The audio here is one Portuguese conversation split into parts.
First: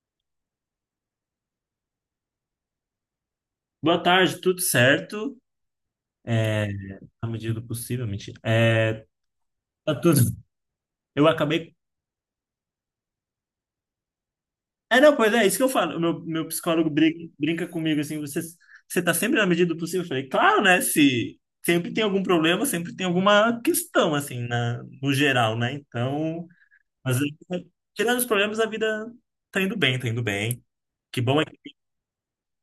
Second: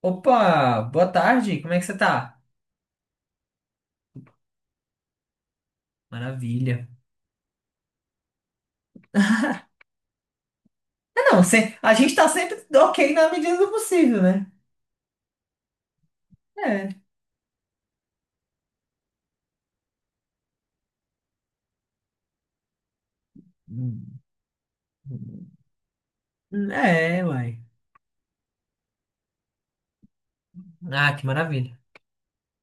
Opa, boa tarde, como é que você tá? Boa tarde, tudo certo? É, Maravilha. Na medida do possível, mentira. Tá tudo. É Eu não, acabei. se- a gente tá sempre ok na medida do possível, né? É, não, Pois é, isso que eu falo. Meu psicólogo É. Brinca comigo assim: você tá sempre na medida do possível? Eu falei, claro, né? Se sempre tem algum problema, sempre tem alguma questão, Hum, assim, no geral, né? Então, mas é, uai. tirando os problemas, a vida tá indo bem, tá indo bem. Ah, Que que bom é maravilha.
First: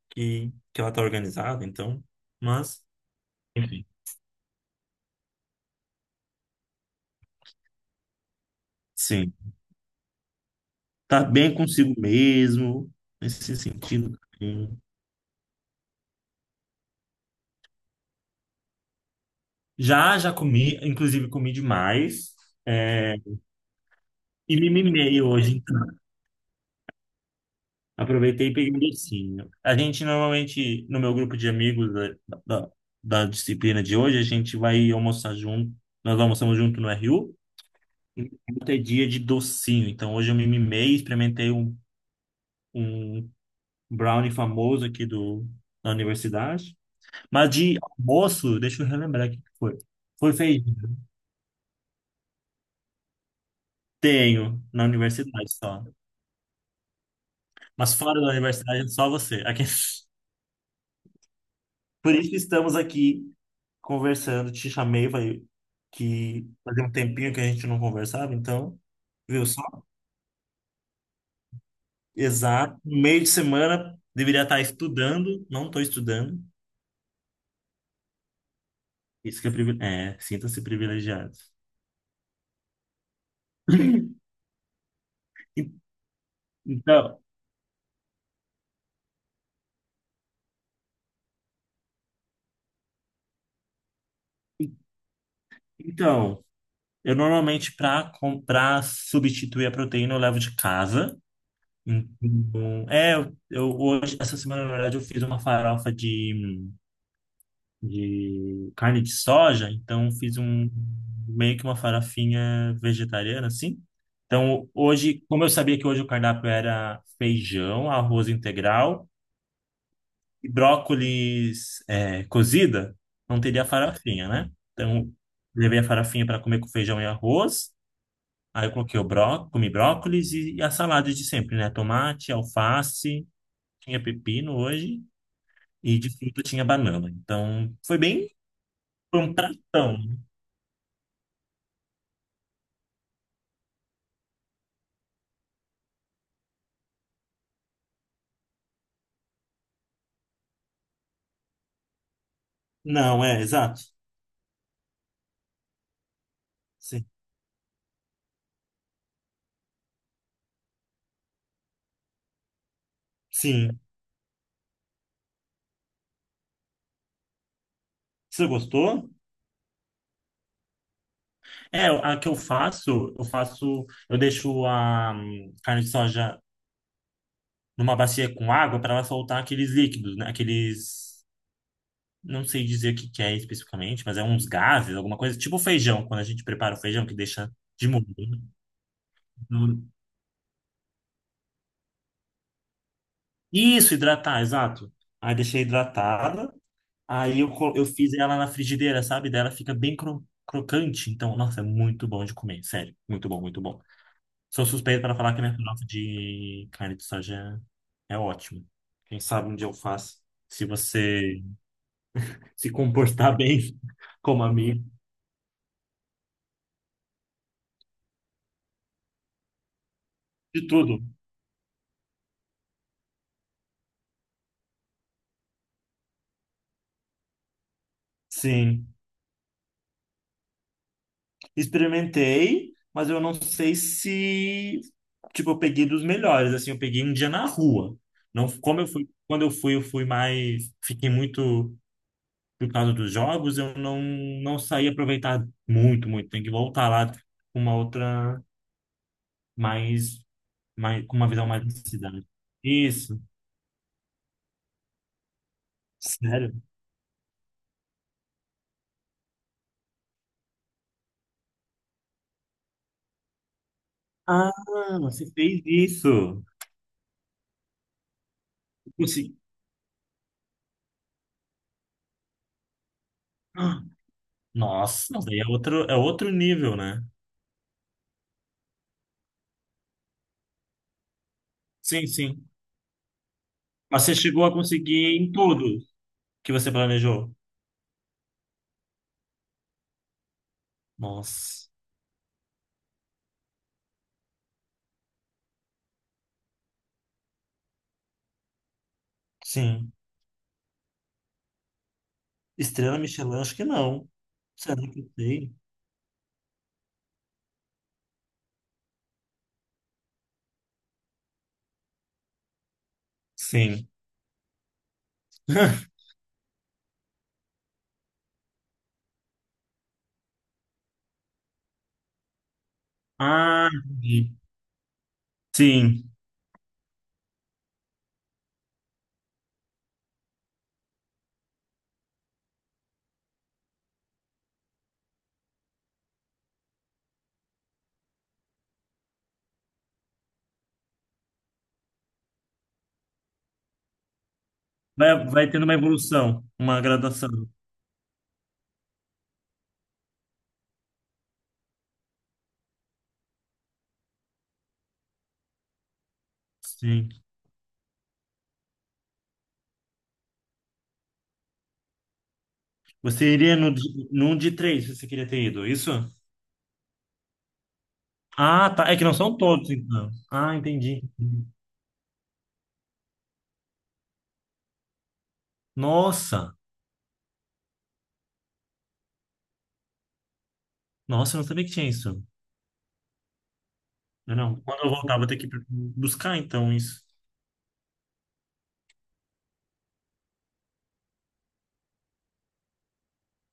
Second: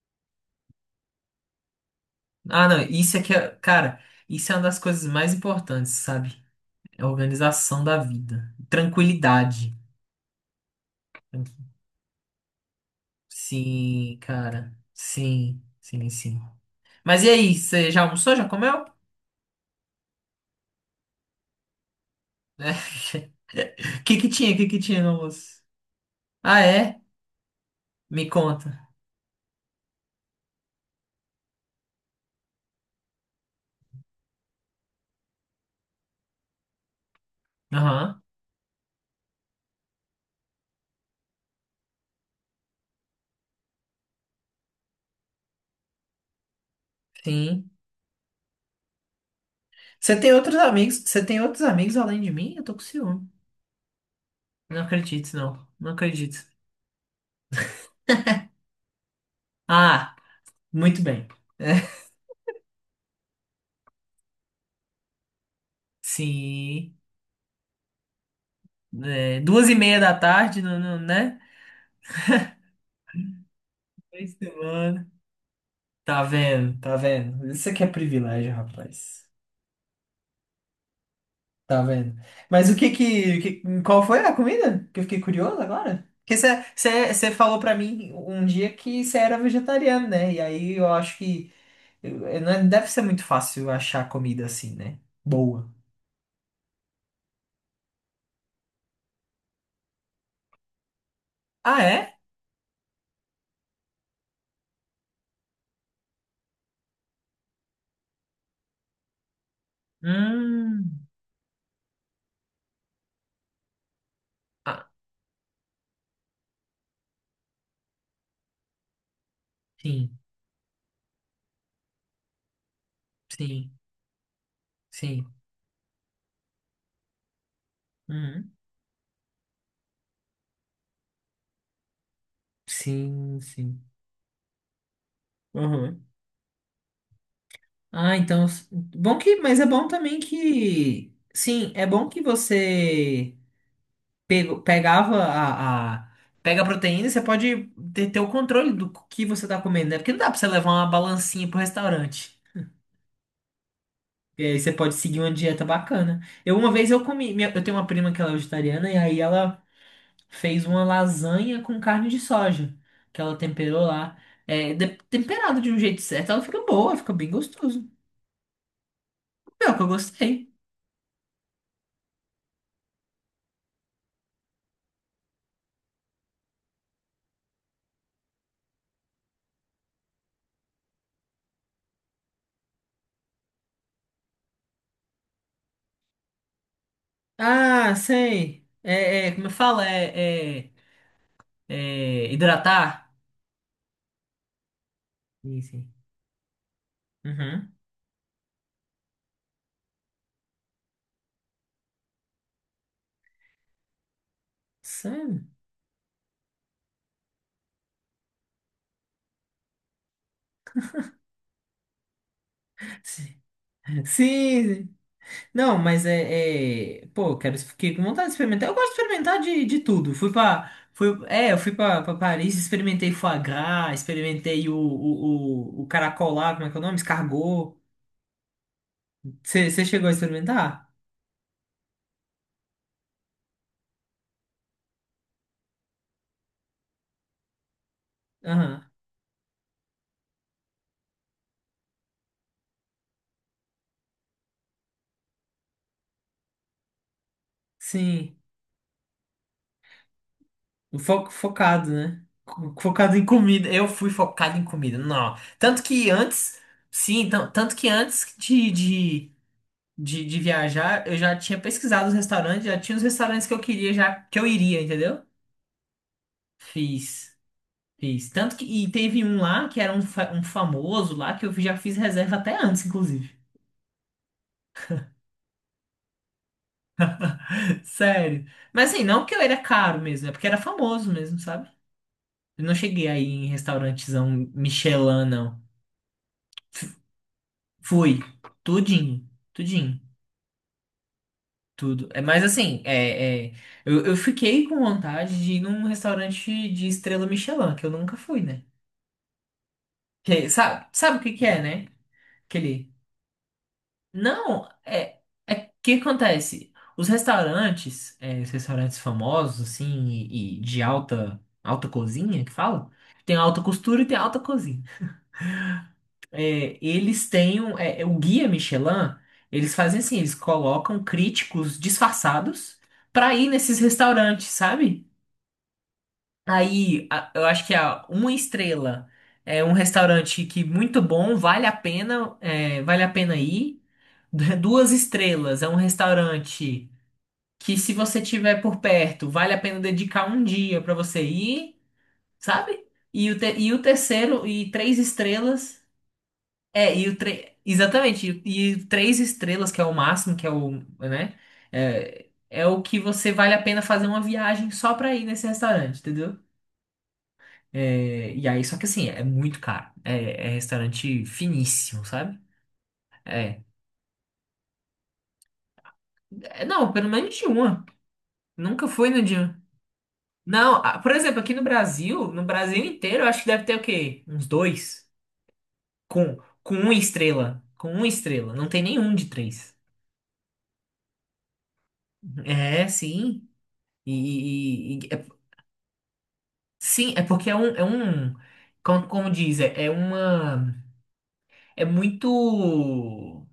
que ela tá organizada, então. Ah, não, Mas, isso aqui é, enfim. cara, isso é uma das coisas mais importantes, sabe? É a organização da vida. Sim. Tranquilidade. Tá bem consigo mesmo, nesse Sim, sentido. cara. Assim. Sim, sim, sim. Mas e aí, você já almoçou? Já comeu? Já, já comi, inclusive comi demais. é, O que que tinha? e O que me que tinha no mimei hoje, almoço? então. Ah, é? Me Aproveitei e conta. peguei um docinho. A gente normalmente, no meu grupo de amigos da, da disciplina de hoje, a gente vai almoçar junto. Nós almoçamos junto no RU. Aham. Ontem é dia de docinho. Então hoje eu me mimei, experimentei um brownie famoso aqui da universidade. Mas Sim. de almoço, deixa eu relembrar o que que foi. Você tem Foi outros amigos? Você tem outros amigos além de mim? Eu tô com ciúme. tenho, Não na acredito, universidade não. só. Não acredito. Mas fora da universidade, é só você. Aqui. Ah, muito bem. Por isso que estamos aqui conversando. Te chamei, falei que fazia um Sim. tempinho que a gente não conversava, então, É, viu só? duas e meia da tarde, não, não, né? Exato. Meio de semana, Três deveria da estar manhã. estudando, não estou Tá estudando. vendo, tá vendo. Isso aqui é privilégio, rapaz. Isso que é privilégio. É, sinta-se privilegiado. Tá vendo? Mas o que que- qual foi a comida? Que eu fiquei curioso En- agora. Porque Então, você falou pra mim um dia que você era vegetariano, né? E aí eu acho que não é- deve ser muito fácil achar comida assim, en- né? Boa. então, eu normalmente, para comprar, substituir a proteína, eu levo de casa. Ah, é? Então, é, eu hoje, essa semana, na verdade, eu fiz uma farofa de carne de soja, então fiz um Hum. meio que uma farofinha vegetariana, assim. Então, Ah, hoje, como eu sabia que hoje o cardápio era feijão, arroz integral sim, e brócolis é, cozida, não teria sim, farofinha, né? Então, sim. levei a farofinha para comer com feijão e arroz. Uhum. Aí eu coloquei o bró, comi brócolis e a salada de sempre, né? Tomate, alface. Sim, sim. Tinha pepino hoje e Uhum. de fruta tinha banana. Então, foi Ah, bem então, bom foi um que, mas é bom pratão. também que, sim, é bom que você pego, pegava pega a proteína e você pode ter, ter o controle do que você tá comendo, né? Porque não dá pra você levar uma balancinha pro restaurante. Não, é, exato. E aí você pode seguir uma dieta bacana. Eu, uma vez eu Sim. comi, minha- eu tenho uma prima que ela é vegetariana e aí ela fez uma lasanha com carne de soja, que ela Sim. temperou lá. É, de- temperado de um jeito certo, ela fica boa, fica bem gostoso. Você gostou? Pior que eu gostei. É, a que eu faço, eu deixo a carne de soja numa bacia com água para ela soltar aqueles líquidos, né? Aqueles, não sei dizer o que que é especificamente, mas é uns gases, alguma coisa, tipo feijão, quando a gente prepara o feijão que deixa de Ah, molho. Né? sei. É, é, como eu falo, Então, é hidratar? isso, hidratar, exato. Aí Sim, deixei sim. hidratada. Uhum. Eu fiz ela na frigideira, sabe? Daí ela fica bem crocante. Então, nossa, é muito bom de comer, sério. Muito bom, muito bom. Sou suspeito para falar que Sério? minha farofa de carne de soja é ótima. Quem sabe um dia eu faço. Se você se comportar Sim, bem como a amigo. sim. Não, mas Pô, eu quero. Fiquei com vontade de experimentar. Eu gosto de experimentar de tudo. Fui De pra. tudo. Fui, é, eu fui pra, pra Paris, experimentei foie gras, experimentei o caracol lá, como é que é o nome? Escargot. Sim. Você chegou a experimentar? Experimentei, mas eu não sei se... Tipo, eu peguei dos melhores, assim. Eu peguei um dia na rua. Não, como eu Aham. fui... Quando eu fui mais... Fiquei muito por causa dos jogos, eu não, não saí aproveitado muito, muito. Tem que voltar lá com uma Sim. outra mais, O mais com uma fo- visão mais da focado, né? cidade. Co- Focado Isso, em comida. Eu fui focado em comida. Não. Tanto que sério? antes. Sim, então tanto que antes de viajar, eu já tinha pesquisado os restaurantes, já tinha os restaurantes que eu queria, já que eu Ah, iria, entendeu? você fez isso. Fiz, fiz. Tanto que. E teve Consegui. um lá que era um, fa- um famoso lá que eu já fiz reserva até antes, inclusive. Ah, nossa, daí é outro nível, né? Sério. Mas assim, não porque eu era caro mesmo, é porque era famoso mesmo, sabe? Sim, sim. Eu não cheguei aí em Mas você restaurantezão chegou a conseguir Michelin, em não. tudo que você planejou? Fui. Tudinho. Tudinho. Nossa, Tudo. É, mas assim, eu fiquei com vontade de ir num restaurante de estrela Michelin, que eu nunca fui, né? sim. Que, é, sabe, sabe o que que é, né? Aquele Estrela Michelin, acho que não. Não, Será que eu é, sei? é que acontece? Os restaurantes, é, os restaurantes famosos, assim, e de alta cozinha, que fala? Tem alta Sim. costura e tem alta cozinha. É, eles têm, um- é, é, o guia Michelin, eles fazem assim, eles colocam críticos disfarçados pra ir Ah, nesses entendi. restaurantes, sabe? Sim. Aí, a- eu acho que a uma estrela é um restaurante que muito bom, vale a pena, é, vale a pena ir duas estrelas, é um restaurante que se você tiver por perto, vale a pena dedicar um dia para você ir, sabe? E o, te- e o terceiro, e três Vai, vai tendo uma estrelas, evolução, uma é, e o gradação. tre- exatamente, e três estrelas, que é o máximo, que é o, né? É, é o que você vale a pena fazer uma viagem só para ir nesse restaurante, entendeu? Sim. É, e aí, só que assim, é muito caro. É, é restaurante finíssimo, sabe? Você iria É, no, de- num de três, se você queria ter ido, é isso? é, não, pelo menos de uma. Ah, Nunca tá. É que fui não no são dia. todos, então. Ah, Não, ah, entendi. por exemplo, aqui no Brasil, no Brasil inteiro, eu acho que deve ter o quê? Uns dois. Com, Nossa, com uma estrela. Com uma estrela. Não tem nenhum de três. nossa, eu não sabia que tinha isso. É, sim. E, Eu não. Quando eu e- voltar, é- vou ter que buscar, então, isso. sim, é porque é um, como, como diz, é, é uma, é muito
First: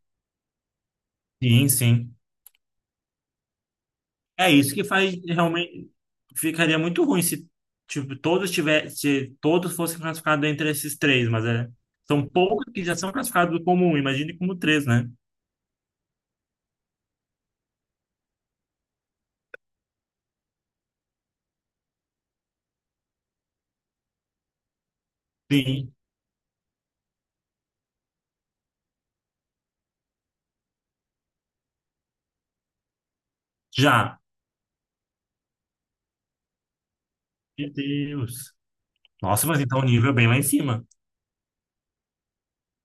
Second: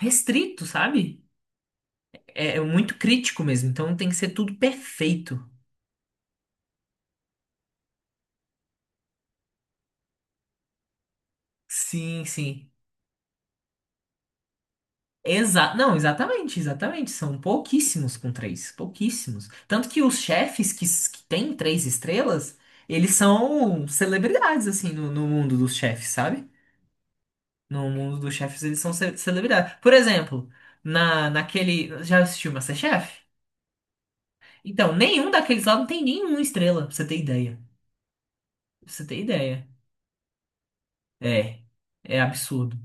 restrito, sabe? Sim, sim. É, é muito crítico mesmo. Então tem que ser É tudo isso que faz perfeito. realmente. Ficaria muito ruim se, tipo, se todos fossem classificados entre esses três, mas é. Sim, São poucos sim. que já são classificados como um, imagine como três, né? Exa não, exatamente, exatamente. São pouquíssimos com três, pouquíssimos. Tanto que os chefes que, s- que têm três estrelas, eles são celebridades, assim, no mundo dos Sim, chefes, sabe? No mundo dos chefes, eles são ce- celebridades. Por exemplo, naquele. Já assistiu MasterChef? já. Então, nenhum daqueles lá não tem nenhuma estrela, pra você ter ideia. Meu Deus. Pra você ter Nossa, mas ideia. então o nível é bem lá em cima. É. É absurdo.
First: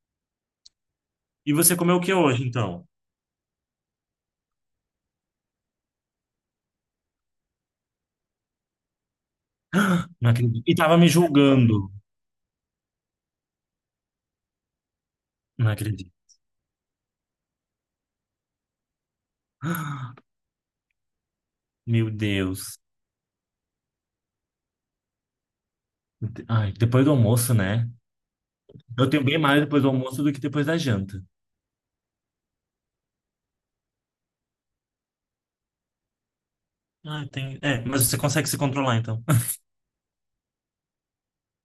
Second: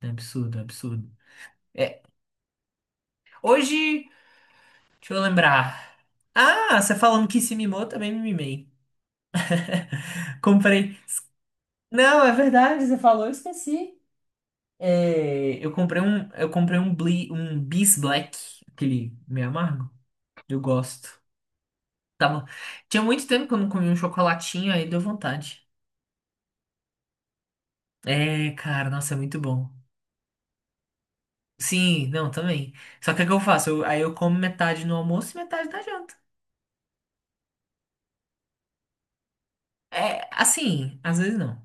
É absurdo, é absurdo. E você comeu o É. que hoje, então? Hoje, deixa eu lembrar. Ah, você falando que se mimou, também me mimei. Não acredito. E tava Comprei. me julgando. Não, é verdade, você falou, eu esqueci. É, Não acredito. Eu comprei um Bli, um Bis Black, aquele meio amargo. Eu gosto. Meu Tava, Deus. tinha muito tempo que eu não comia um chocolatinho, aí deu vontade. Ai, depois do almoço, né? É, cara, Eu nossa, é tenho bem muito mais bom. depois do almoço do que depois da janta. Sim, não, também. Só que o que eu faço? Eu- aí eu como metade no almoço e metade na janta. Ah, tem... É, mas você consegue se controlar, então. É, assim, às vezes não.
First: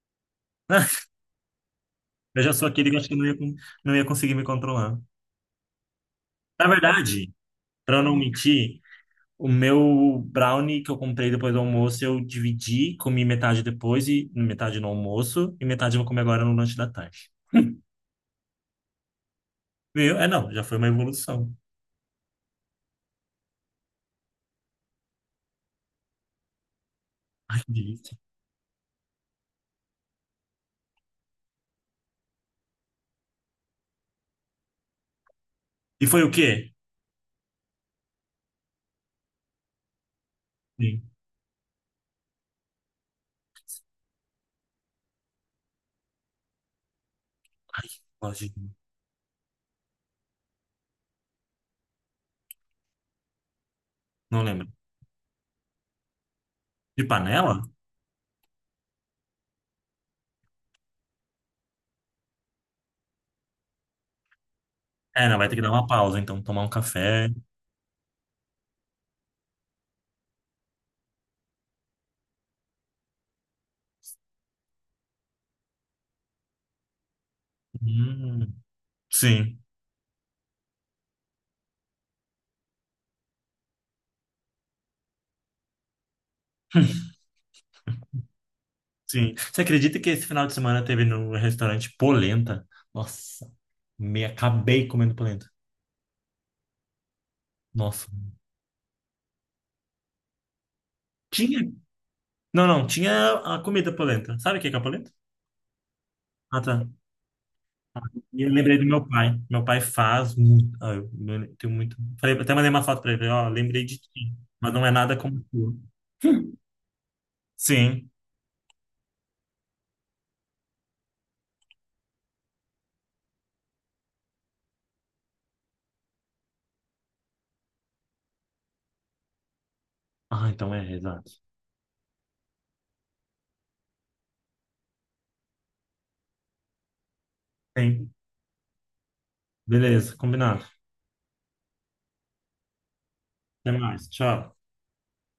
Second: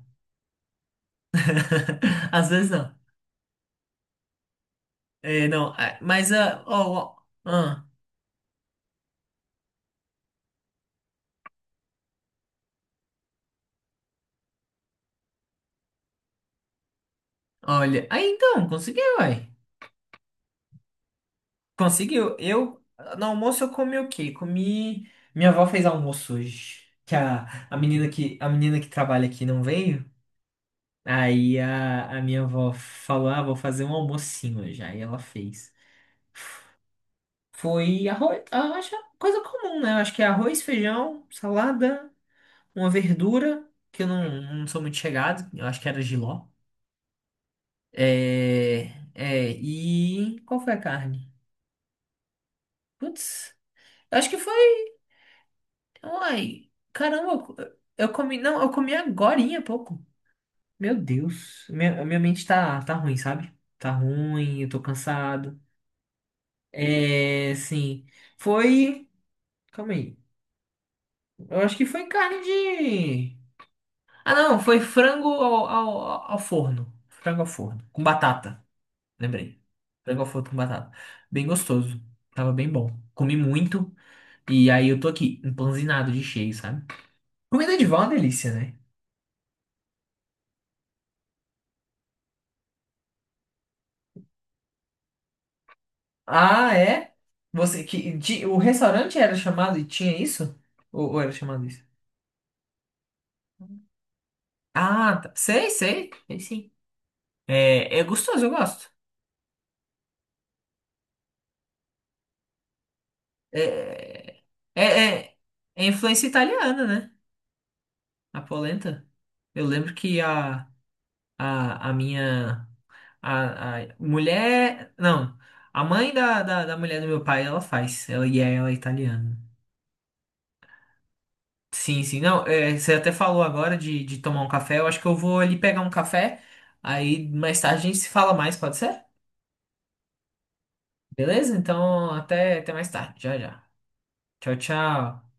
Eu Às já sou vezes não. aquele que eu acho que não ia conseguir me controlar. É, não, ah, mas, ah, Na ó, verdade, ó, ah, pra eu não mentir, o meu brownie que eu comprei depois do almoço, eu dividi, comi metade depois e metade no almoço, e metade eu vou comer agora no lanche da tarde. olha. Aí então, conseguiu, uai. Veio, é, não, já foi uma evolução. Conseguiu. Eu, no almoço, eu comi o quê? Comi. Minha avó fez almoço hoje. Que Ai, que a menina delícia. que, a menina que trabalha aqui não veio. Aí a minha avó falou: Ah, vou fazer um almocinho hoje. Aí ela fez. E foi o quê? Foi arroz. Ah, acho que é coisa comum, né? Eu acho que é arroz, Sim. feijão, salada, uma verdura, que eu não, não sou muito chegado. Eu acho que era jiló. Ai, gosto de- É, é, e qual foi a carne? Putz. Eu acho que não lembro. foi. Uai, De caramba, panela? eu comi, não, eu comi agorinha há pouco. Meu Deus, minha mente tá, tá ruim, sabe? Tá ruim, eu tô É, não, vai ter cansado. que dar uma pausa, então, tomar um café. É, sim, foi, calma aí, eu acho que foi carne de... Ah, não, foi frango ao forno, frango ao forno, com Hum, batata, sim, lembrei. Frango ao forno com batata, bem gostoso, tava bem bom. Comi muito e aí eu tô aqui, empanzinado de cheio, sabe? Comida de vó é uma delícia, né? sim. Você acredita que esse final de semana teve no restaurante polenta? Nossa, me acabei comendo polenta. Ah, é? Você Nossa. que de- o restaurante era chamado e tinha isso? Ou era Tinha? chamado isso? Não, não, tinha a comida polenta. Sabe o que que é polenta? Ah, tá. Sei, sei. Sei Ah, sim. tá. É, é E gostoso, eu eu lembrei do gosto. meu pai. Meu pai faz muito. Ah, eu tenho muito. Falei, até mandei uma foto pra ele. Falei, ó, lembrei de ti, É, mas é, não é nada é, como tu. é influência italiana, né? Sim. A polenta. Eu lembro que a, a minha a mulher, não, a mãe da mulher do meu pai, ela faz. Ela e ela é italiana. Ah, então é, exato. Sim, sim. Não, é, você até falou agora de tomar um café. Eu acho que eu vou ali pegar um café. Aí mais tarde a gente se Sim. fala mais, pode ser? Beleza, combinado. Beleza? Então, até, até mais tarde. Já, já. Até mais. Tchau, Tchau. tchau.